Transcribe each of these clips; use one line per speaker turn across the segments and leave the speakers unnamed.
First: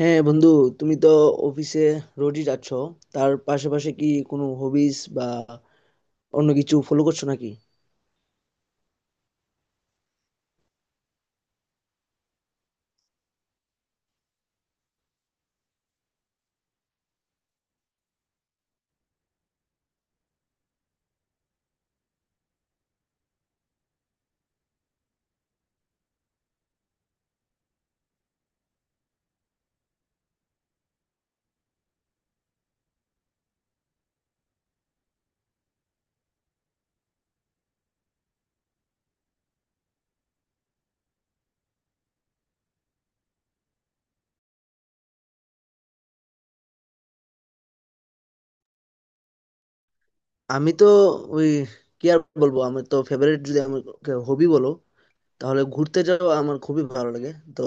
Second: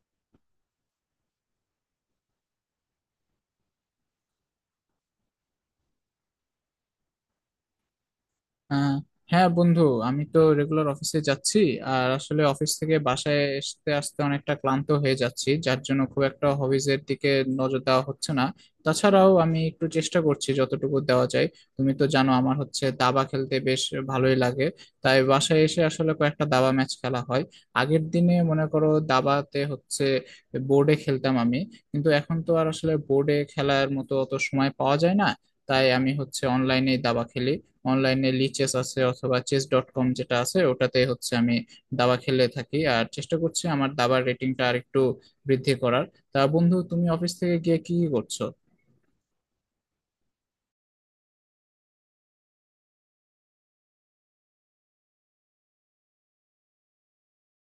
হ্যাঁ, বন্ধু, তুমি তো অফিসে রোজই যাচ্ছ। তার পাশাপাশি কি কোনো হবিস বা অন্য কিছু ফলো করছো নাকি?
আহ, হ্যাঁ বন্ধু, আমি তো রেগুলার অফিসে যাচ্ছি। আর আসলে অফিস থেকে বাসায় আসতে আসতে অনেকটা ক্লান্ত হয়ে যাচ্ছি, যার জন্য খুব একটা হবিজ এর দিকে নজর দেওয়া হচ্ছে না। তাছাড়াও আমি একটু চেষ্টা করছি যতটুকু দেওয়া যায়। তুমি তো জানো আমার হচ্ছে দাবা খেলতে বেশ ভালোই লাগে। তাই বাসায় এসে আসলে কয়েকটা দাবা ম্যাচ খেলা হয়। আগের দিনে মনে করো দাবাতে হচ্ছে বোর্ডে খেলতাম আমি, কিন্তু এখন তো আর আসলে বোর্ডে খেলার মতো অত সময় পাওয়া যায় না। তাই আমি হচ্ছে অনলাইনে দাবা খেলি। অনলাইনে লি চেস আছে অথবা চেস ডট কম যেটা আছে, ওটাতে হচ্ছে আমি দাবা খেলে থাকি, আর চেষ্টা করছি আমার দাবার রেটিংটা আর একটু বৃদ্ধি করার। তা বন্ধু, তুমি অফিস থেকে গিয়ে কি কি করছো?
আমি তো ওই, কি আর বলবো? আমার তো ফেভারিট, যদি আমাকে হবি বলো, তাহলে ঘুরতে যাওয়া আমার খুবই ভালো লাগে। তো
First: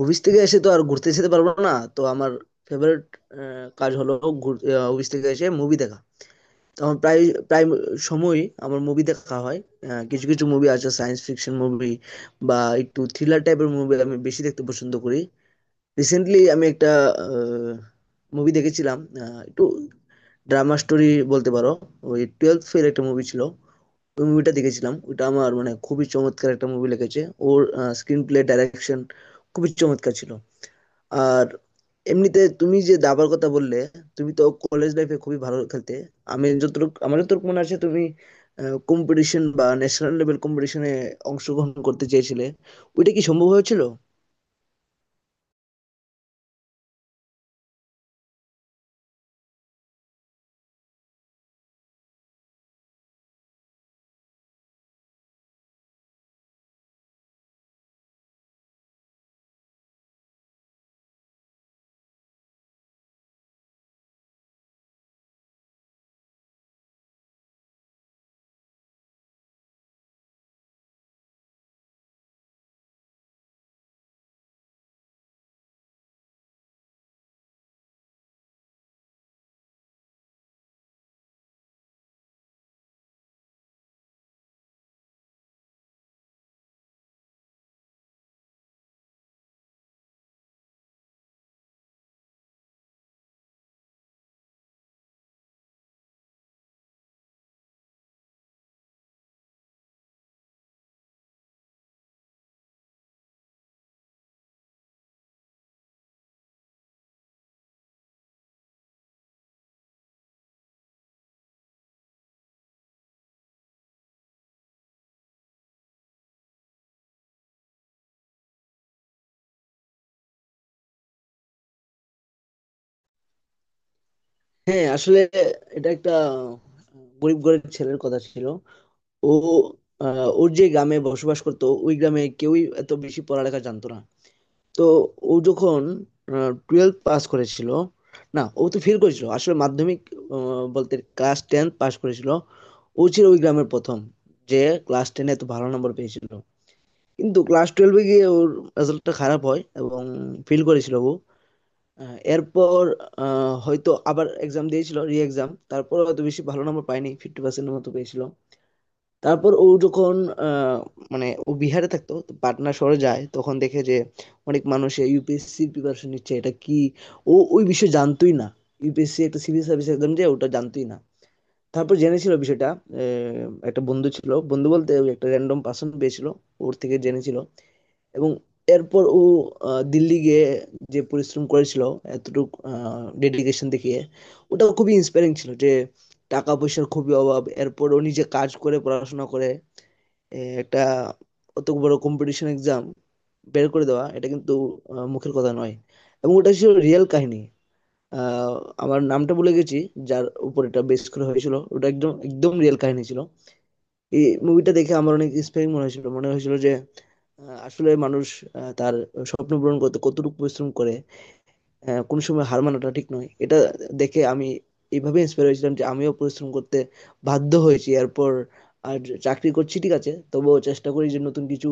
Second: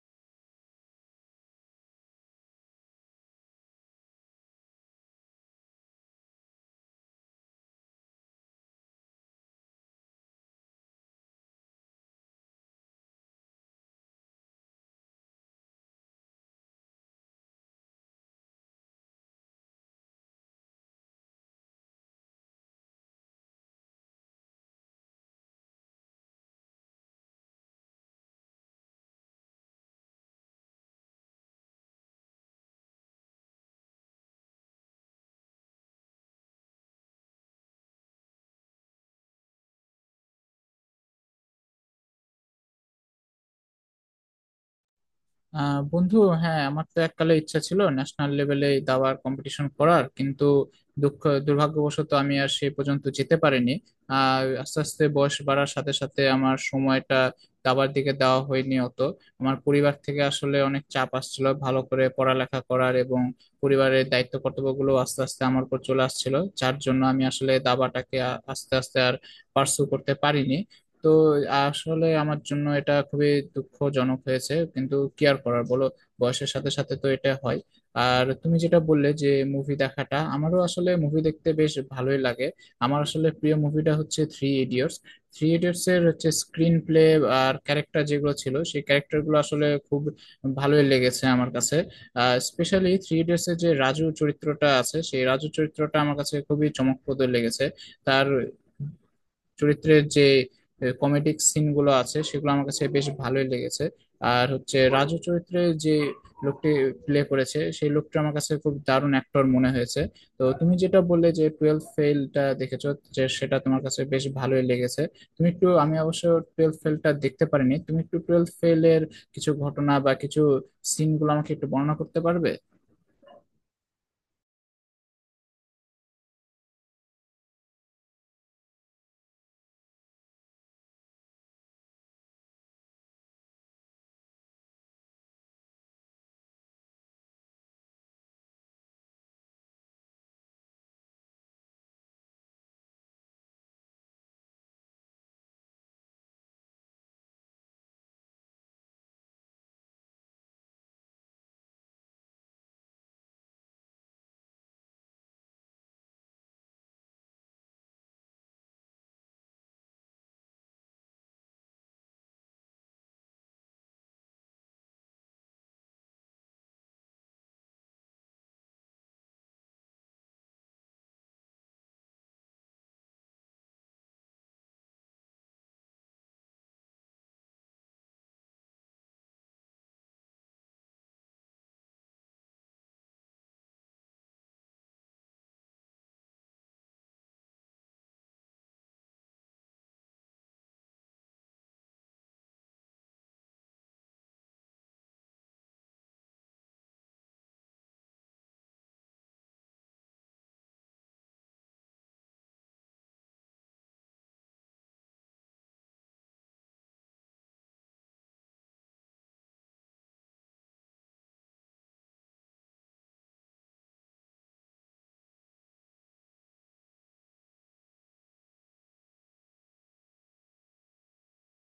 অফিস থেকে এসে তো আর ঘুরতে যেতে পারবো না, তো আমার ফেভারিট কাজ হলো অফিস থেকে এসে মুভি দেখা। তো আমার প্রায় প্রায় সময়ই আমার মুভি দেখা হয়। কিছু কিছু মুভি আছে, সায়েন্স ফিকশন মুভি বা একটু থ্রিলার টাইপের মুভি আমি বেশি দেখতে পছন্দ করি। রিসেন্টলি আমি একটা মুভি দেখেছিলাম, একটু ড্রামা স্টোরি বলতে পারো। ওই টুয়েলভ ফেল একটা মুভি ছিল, ওই মুভিটা দেখেছিলাম। ওটা আমার মানে খুবই চমৎকার একটা মুভি লেগেছে। ওর স্ক্রিন প্লে, ডাইরেকশন খুবই চমৎকার ছিল। আর এমনিতে তুমি যে দাবার কথা বললে, তুমি তো কলেজ লাইফে খুবই ভালো খেলতে। আমি যতটুকু আমার যতটুকু মনে আছে, তুমি কম্পিটিশন বা ন্যাশনাল লেভেল কম্পিটিশনে অংশগ্রহণ করতে চেয়েছিলে। ওইটা কি সম্ভব হয়েছিল?
বন্ধু, হ্যাঁ আমার তো এককালে ইচ্ছা ছিল ন্যাশনাল লেভেলে দাবার কম্পিটিশন করার, কিন্তু দুঃখ দুর্ভাগ্যবশত আমি আর সে পর্যন্ত যেতে পারিনি। আর আস্তে আস্তে বয়স বাড়ার সাথে সাথে আমার সময়টা দাবার দিকে দেওয়া হয়নি অত। আমার পরিবার থেকে আসলে অনেক চাপ আসছিল ভালো করে পড়ালেখা করার, এবং পরিবারের দায়িত্ব কর্তব্যগুলো আস্তে আস্তে আমার উপর চলে আসছিল। যার জন্য আমি আসলে দাবাটাকে আস্তে আস্তে আর পার্সু করতে পারিনি। তো আসলে আমার জন্য এটা খুবই দুঃখজনক হয়েছে, কিন্তু কি আর করার বলো, বয়সের সাথে সাথে তো এটা হয়। আর তুমি যেটা বললে যে মুভি দেখাটা, আমারও আসলে মুভি দেখতে বেশ ভালোই লাগে। আমার আসলে প্রিয় মুভিটা হচ্ছে থ্রি ইডিয়টস। থ্রি ইডিয়টস এর হচ্ছে স্ক্রিন প্লে আর ক্যারেক্টার যেগুলো ছিল, সেই ক্যারেক্টার গুলো আসলে খুব ভালোই লেগেছে আমার কাছে। স্পেশালি থ্রি ইডিয়টস এর যে রাজু চরিত্রটা আছে, সেই রাজু চরিত্রটা আমার কাছে খুবই চমকপ্রদ লেগেছে। তার চরিত্রের যে কমেডিক সিন গুলো আছে সেগুলো আমার কাছে বেশ ভালোই লেগেছে। আর হচ্ছে রাজু চরিত্রে যে লোকটি প্লে করেছে সেই লোকটা আমার কাছে খুব দারুণ অ্যাক্টর মনে হয়েছে। তো তুমি যেটা বললে যে টুয়েলভ ফেলটা দেখেছো, যে সেটা তোমার কাছে বেশ ভালোই লেগেছে, তুমি একটু, আমি অবশ্য টুয়েলভ ফেলটা দেখতে পারিনি, তুমি একটু টুয়েলভ ফেলের কিছু ঘটনা বা কিছু সিনগুলো আমাকে একটু বর্ণনা করতে পারবে?
হ্যাঁ, আসলে এটা একটা গরিব ঘরের ছেলের কথা ছিল। ও ওর যে গ্রামে বসবাস করতো, ওই গ্রামে কেউই এত বেশি পড়ালেখা জানতো না। তো ও যখন টুয়েলভ পাস করেছিল, না, ও তো ফেল করেছিল আসলে মাধ্যমিক, বলতে ক্লাস টেন পাস করেছিল। ও ছিল ওই গ্রামের প্রথম, যে ক্লাস টেনে এত ভালো নম্বর পেয়েছিল। কিন্তু ক্লাস টুয়েলভে গিয়ে ওর রেজাল্টটা খারাপ হয় এবং ফেল করেছিল ও। এরপর হয়তো আবার এক্সাম দিয়েছিল, রি এক্সাম, তারপর হয়তো বেশি ভালো নম্বর পাইনি, ফিফটি পার্সেন্টের মতো পেয়েছিল। তারপর ও যখন আহ, মানে ও বিহারে থাকতো, তো পাটনা শহরে যায়, তখন দেখে যে অনেক মানুষ ইউপিএসসি প্রিপারেশন নিচ্ছে। এটা কি, ও ওই বিষয়ে জানতোই না, ইউপিএসসি একটা সিভিল সার্ভিস এক্সাম, যে ওটা জানতোই না। তারপর জেনেছিল বিষয়টা। একটা বন্ধু ছিল, বন্ধু বলতে ওই একটা র্যান্ডম পার্সন পেয়েছিল, ওর থেকে জেনেছিল। এবং এরপর ও দিল্লি গিয়ে যে পরিশ্রম করেছিল, এতটুকু ডেডিকেশন দেখিয়ে, ওটা খুবই ইন্সপায়ারিং ছিল। যে টাকা পয়সার খুবই অভাব, এরপর ও নিজে কাজ করে পড়াশোনা করে একটা অত বড় কম্পিটিশন এক্সাম বের করে দেওয়া, এটা কিন্তু মুখের কথা নয়। এবং ওটা ছিল রিয়েল কাহিনী। আহ, আমার নামটা ভুলে গেছি, যার উপর এটা বেস করে হয়েছিল। ওটা একদম একদম রিয়েল কাহিনী ছিল। এই মুভিটা দেখে আমার অনেক ইন্সপায়ারিং মনে হয়েছিল। মনে হয়েছিল যে আসলে মানুষ তার স্বপ্ন পূরণ করতে কতটুকু পরিশ্রম করে, কোন সময় হার মানাটা ঠিক নয়। এটা দেখে আমি এইভাবে ইন্সপায়ার হয়েছিলাম যে আমিও পরিশ্রম করতে বাধ্য হয়েছি এরপর। আর চাকরি করছি, ঠিক আছে, তবুও চেষ্টা করি যে নতুন কিছু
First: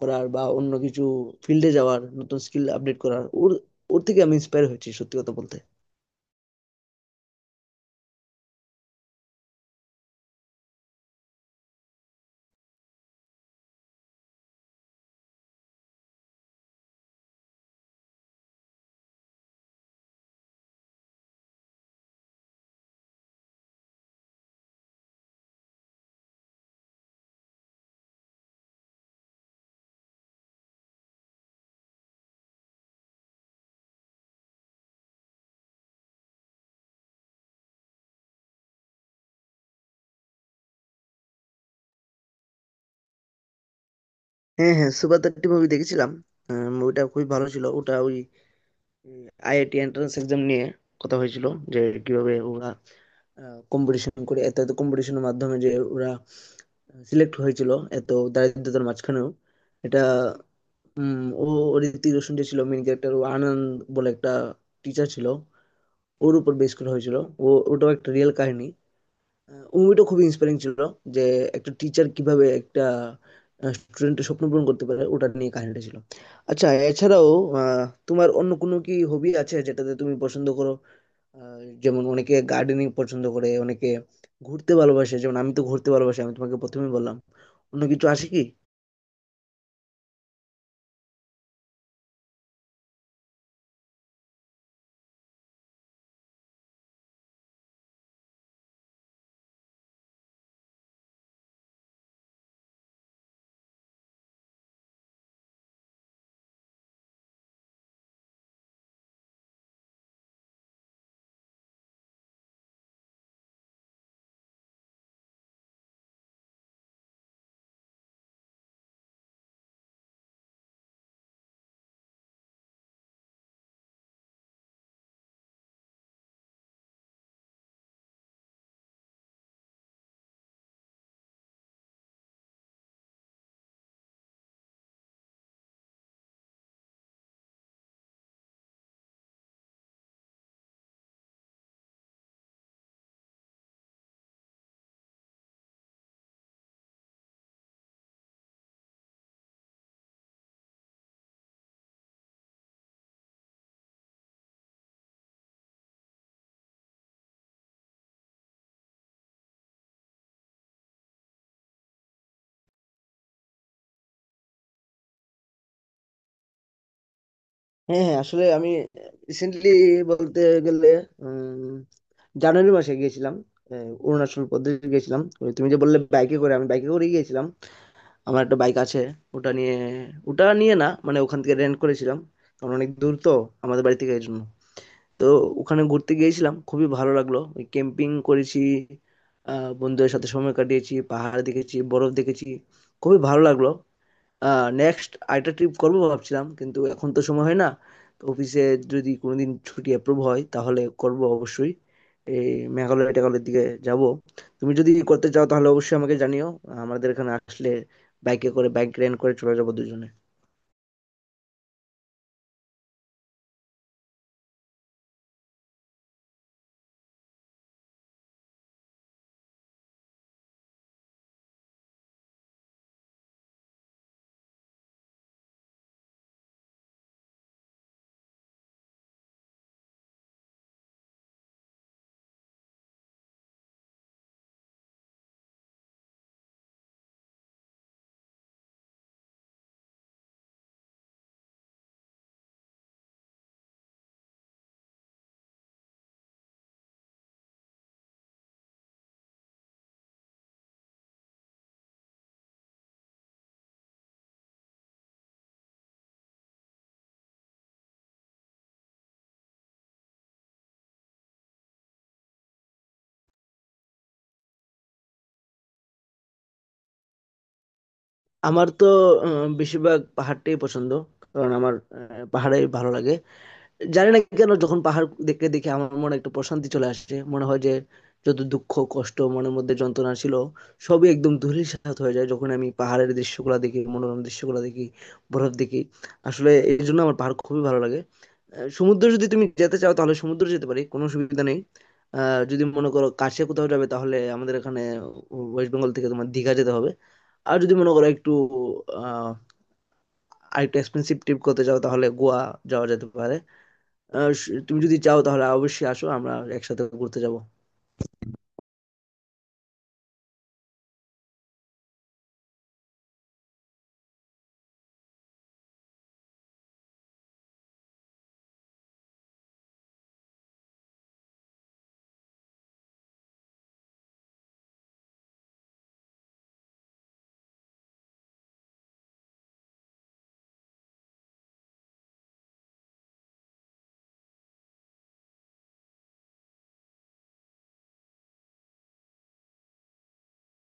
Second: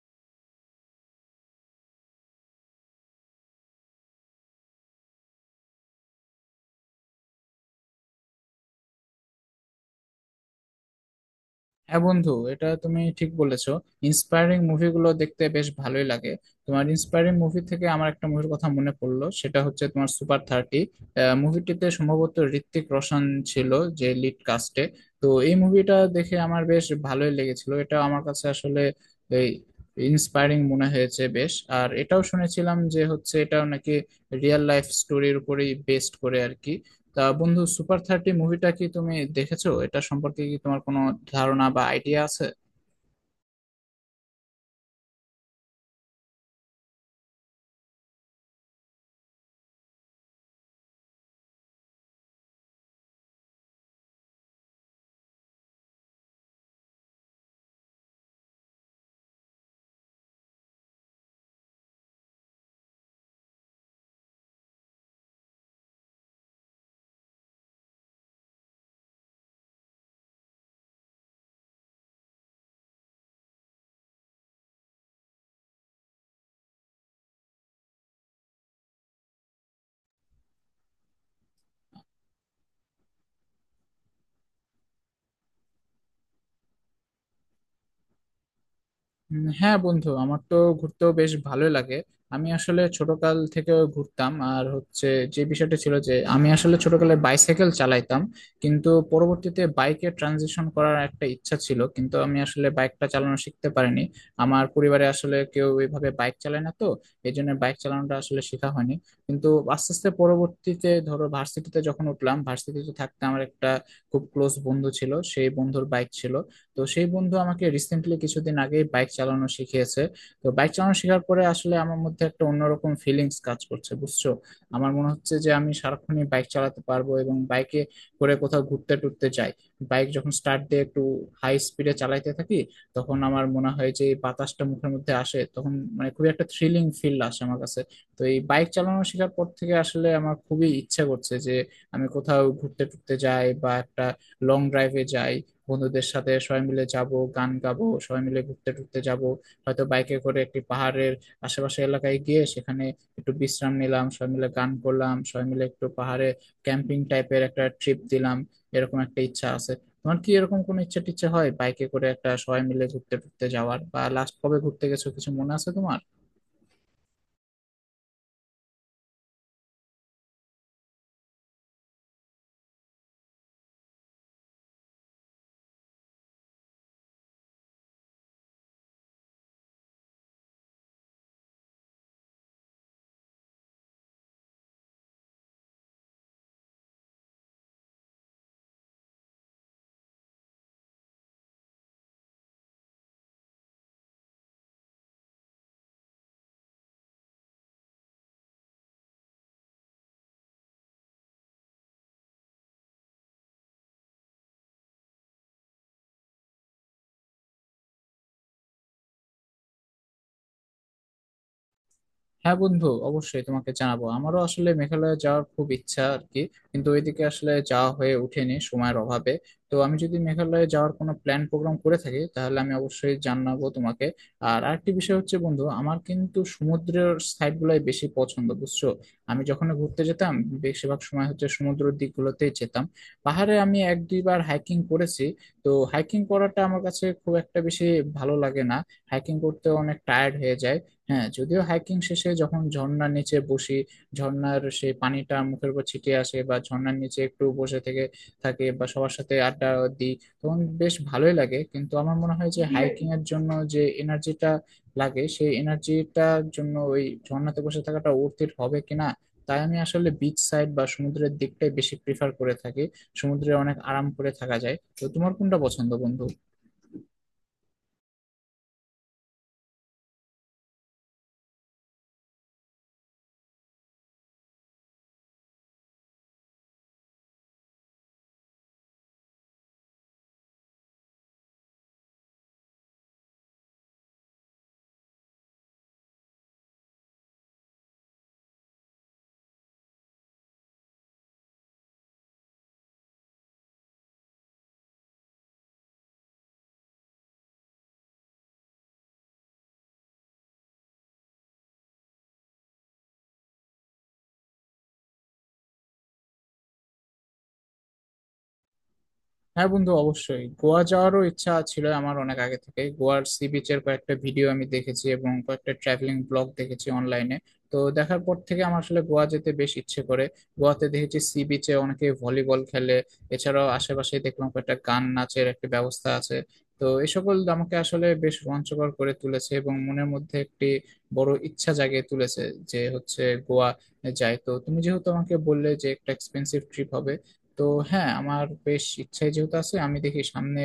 করার বা অন্য কিছু ফিল্ডে যাওয়ার, নতুন স্কিল আপডেট করার। ওর ওর থেকে আমি ইন্সপায়ার হয়েছি, সত্যি কথা বলতে।
হ্যাঁ বন্ধু, এটা তুমি ঠিক বলেছো, ইন্সপায়ারিং মুভিগুলো দেখতে বেশ ভালোই লাগে। তোমার ইন্সপায়ারিং মুভি থেকে আমার একটা মুভির কথা মনে পড়লো, সেটা হচ্ছে তোমার সুপার থার্টি। মুভিটিতে সম্ভবত ঋত্বিক রোশন ছিল, যে লিড কাস্টে। তো এই মুভিটা দেখে আমার বেশ ভালোই লেগেছিল, এটা আমার কাছে আসলে এই ইন্সপায়ারিং মনে হয়েছে বেশ। আর এটাও শুনেছিলাম যে হচ্ছে এটাও নাকি রিয়েল লাইফ স্টোরির উপরেই বেস্ড করে আর কি। তা বন্ধু, সুপার থার্টি মুভিটা কি তুমি দেখেছো? এটা সম্পর্কে কি তোমার কোনো ধারণা বা আইডিয়া আছে?
হ্যাঁ, হ্যাঁ, সুপার থার্টি মুভি দেখেছিলাম। মুভিটা খুবই ভালো ছিল। ওটা ওই আইআইটি এন্ট্রান্স এক্সাম নিয়ে কথা হয়েছিল, যে কিভাবে ওরা কম্পিটিশন করে, এত এত কম্পিটিশনের মাধ্যমে যে ওরা সিলেক্ট হয়েছিল এত দারিদ্রতার মাঝখানেও। এটা ও ও ঋত্বিক রোশন যে ছিল মেন ক্যারেক্টার, ও আনন্দ বলে একটা টিচার ছিল, ওর উপর বেস করা হয়েছিল। ও ওটাও একটা রিয়েল কাহিনী। ওই মুভিটা খুবই ইন্সপায়ারিং ছিল, যে একটা টিচার কিভাবে একটা স্টুডেন্টের স্বপ্ন পূরণ করতে পারে, ওটা নিয়ে কাহিনীটা ছিল। আচ্ছা, এছাড়াও আহ, তোমার অন্য কোনো কি হবি আছে, যেটাতে তুমি পছন্দ করো? যেমন অনেকে গার্ডেনিং পছন্দ করে, অনেকে ঘুরতে ভালোবাসে, যেমন আমি তো ঘুরতে ভালোবাসি, আমি তোমাকে প্রথমেই বললাম। অন্য কিছু আসে কি?
হ্যাঁ বন্ধু, আমার তো ঘুরতেও বেশ ভালোই লাগে। আমি আসলে ছোটকাল থেকে ঘুরতাম, আর হচ্ছে যে বিষয়টা ছিল যে আমি আসলে ছোটকালে বাইসাইকেল চালাইতাম, কিন্তু পরবর্তীতে বাইকে ট্রানজিশন করার একটা ইচ্ছা ছিল, কিন্তু আমি আসলে বাইকটা চালানো শিখতে পারিনি। আমার পরিবারে আসলে কেউ এইভাবে বাইক চালায় না, তো এই জন্য বাইক চালানোটা আসলে শেখা হয়নি। কিন্তু আস্তে আস্তে পরবর্তীতে ধরো ভার্সিটিতে যখন উঠলাম, ভার্সিটিতে থাকতে আমার একটা খুব ক্লোজ বন্ধু ছিল, সেই বন্ধুর বাইক ছিল। তো সেই বন্ধু আমাকে রিসেন্টলি কিছুদিন আগে বাইক চালানো শিখিয়েছে। তো বাইক চালানো শেখার পরে আসলে আমার মধ্যে একটা অন্যরকম ফিলিংস কাজ করছে বুঝছো। আমার মনে হচ্ছে যে আমি সারাক্ষণই বাইক চালাতে পারবো এবং বাইকে করে কোথাও ঘুরতে টুরতে যাই। বাইক যখন স্টার্ট দিয়ে একটু হাই স্পিডে চালাইতে থাকি, তখন আমার মনে হয় যে এই বাতাসটা মুখের মধ্যে আসে তখন মানে খুবই একটা থ্রিলিং ফিল আসে আমার কাছে। তো এই বাইক চালানো শেখার পর থেকে আসলে আমার খুবই ইচ্ছা করছে যে আমি কোথাও ঘুরতে টুরতে যাই বা একটা লং ড্রাইভে যাই, বন্ধুদের সাথে সবাই মিলে যাব, গান গাবো, সবাই মিলে ঘুরতে টুরতে যাব। হয়তো বাইকে করে একটি পাহাড়ের আশেপাশে এলাকায় গিয়ে সেখানে একটু বিশ্রাম নিলাম, সবাই মিলে গান করলাম, সবাই মিলে একটু পাহাড়ে ক্যাম্পিং টাইপের একটা ট্রিপ দিলাম। এরকম একটা ইচ্ছা আছে। তোমার কি এরকম কোনো ইচ্ছা টিচ্ছা হয় বাইকে করে একটা সবাই মিলে ঘুরতে টুরতে যাওয়ার, বা লাস্ট কবে ঘুরতে গেছো কিছু মনে আছে তোমার?
হ্যাঁ, হ্যাঁ, আসলে আমি রিসেন্টলি বলতে গেলে উম, জানুয়ারি মাসে গিয়েছিলাম। অরুণাচল প্রদেশ গিয়েছিলাম। ওই তুমি যে বললে বাইকে করে, আমি বাইকে করে গিয়েছিলাম। আমার একটা বাইক আছে, ওটা নিয়ে, ওটা নিয়ে না, মানে ওখান থেকে রেন্ট করেছিলাম, কারণ অনেক দূর তো আমাদের বাড়ি থেকে, এই জন্য। তো ওখানে ঘুরতে গিয়েছিলাম, খুবই ভালো লাগলো। ওই ক্যাম্পিং করেছি, বন্ধুদের সাথে সময় কাটিয়েছি, পাহাড় দেখেছি, বরফ দেখেছি। খুবই ভালো লাগলো। নেক্সট আরেকটা ট্রিপ করবো ভাবছিলাম, কিন্তু এখন তো সময় হয় না। তো অফিসে যদি কোনোদিন ছুটি অ্যাপ্রুভ হয় তাহলে করব অবশ্যই। এই মেঘালয় টেঘালয়ের দিকে যাব। তুমি যদি করতে চাও তাহলে অবশ্যই আমাকে জানিও, আমাদের এখানে আসলে বাইকে করে, বাইক রেন্ট করে চলে যাবো দুজনে।
হ্যাঁ বন্ধু, অবশ্যই তোমাকে জানাবো, আমারও আসলে মেঘালয় যাওয়ার খুব ইচ্ছা আর কি, কিন্তু ওইদিকে আসলে যাওয়া হয়ে ওঠেনি সময়ের অভাবে। তো আমি যদি মেঘালয়ে যাওয়ার কোনো প্ল্যান প্রোগ্রাম করে থাকি, তাহলে আমি অবশ্যই জানাবো তোমাকে। আর আরেকটি বিষয় হচ্ছে বন্ধু, আমার কিন্তু সমুদ্রের সাইড গুলাই বেশি পছন্দ বুঝছো। আমি যখন ঘুরতে যেতাম, বেশিরভাগ সময় হচ্ছে সমুদ্রের দিকগুলোতেই যেতাম। পাহাড়ে আমি এক দুইবার হাইকিং করেছি। তো হাইকিং করাটা আমার কাছে খুব একটা বেশি ভালো লাগে না, হাইকিং করতে অনেক টায়ার্ড হয়ে যায়। হ্যাঁ, যদিও হাইকিং শেষে যখন ঝর্ণার নিচে বসি, ঝর্ণার সেই পানিটা মুখের উপর ছিটিয়ে আসে বা ঝর্ণার নিচে একটু বসে থেকে থাকে বা সবার সাথে আড্ডা দিই, তখন বেশ ভালোই লাগে। কিন্তু আমার মনে হয় যে হাইকিং এর জন্য যে এনার্জিটা লাগে, সেই এনার্জিটার জন্য ওই ঝর্ণাতে বসে থাকাটা অর্থের হবে কিনা। তাই আমি আসলে বিচ সাইড বা সমুদ্রের দিকটাই বেশি প্রিফার করে থাকি, সমুদ্রে অনেক আরাম করে থাকা যায়। তো তোমার কোনটা পছন্দ বন্ধু?
আমার তো বেশিরভাগ পাহাড়টাই পছন্দ, কারণ আমার পাহাড়ে ভালো লাগে। জানি না কেন, যখন পাহাড় দেখে দেখে আমার মনে একটা প্রশান্তি চলে আসে, মনে হয় যে যত দুঃখ কষ্ট মনের মধ্যে যন্ত্রণা ছিল, সবই একদম ধূলিসাৎ হয়ে যায়, যখন আমি পাহাড়ের দৃশ্যগুলো দেখি, মনোরম দৃশ্যগুলো দেখি, বরফ দেখি। আসলে এই জন্য আমার পাহাড় খুবই ভালো লাগে। সমুদ্র, যদি তুমি যেতে চাও তাহলে সমুদ্র যেতে পারি, কোনো সুবিধা নেই। যদি মনে করো কাছে কোথাও যাবে, তাহলে আমাদের এখানে ওয়েস্ট বেঙ্গল থেকে তোমার দীঘা যেতে হবে। আর যদি মনে করো একটু আহ আরেকটু এক্সপেন্সিভ ট্রিপ করতে চাও, তাহলে গোয়া যাওয়া যেতে পারে। আহ, তুমি যদি চাও তাহলে অবশ্যই আসো, আমরা একসাথে ঘুরতে যাব।
হ্যাঁ বন্ধু, অবশ্যই গোয়া যাওয়ারও ইচ্ছা ছিল আমার অনেক আগে থেকে। গোয়ার সি বিচের কয়েকটা ভিডিও আমি দেখেছি এবং কয়েকটা ট্রাভেলিং ব্লগ দেখেছি অনলাইনে। তো দেখার পর থেকে আমার আসলে গোয়া যেতে বেশ ইচ্ছে করে। গোয়াতে দেখেছি সি বিচে অনেকে ভলিবল খেলে, এছাড়াও আশেপাশে দেখলাম কয়েকটা গান নাচের একটা ব্যবস্থা আছে। তো এই সকল আমাকে আসলে বেশ রোমাঞ্চকর করে তুলেছে এবং মনের মধ্যে একটি বড় ইচ্ছা জাগিয়ে তুলেছে যে হচ্ছে গোয়া যায়। তো তুমি যেহেতু আমাকে বললে যে একটা এক্সপেন্সিভ ট্রিপ হবে, তো হ্যাঁ আমার বেশ ইচ্ছাই যেহেতু আছে, আমি দেখি সামনে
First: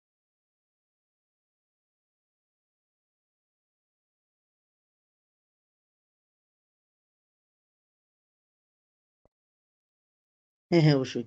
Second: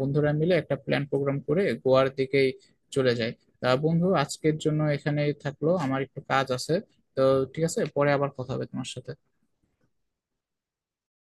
বন্ধুরা মিলে একটা প্ল্যান প্রোগ্রাম করে গোয়ার দিকেই চলে যাই। তা বন্ধু, আজকের জন্য এখানেই থাকলো, আমার একটু কাজ আছে। তো ঠিক আছে, পরে আবার কথা হবে তোমার সাথে।
হ্যাঁ, হ্যাঁ, অবশ্যই।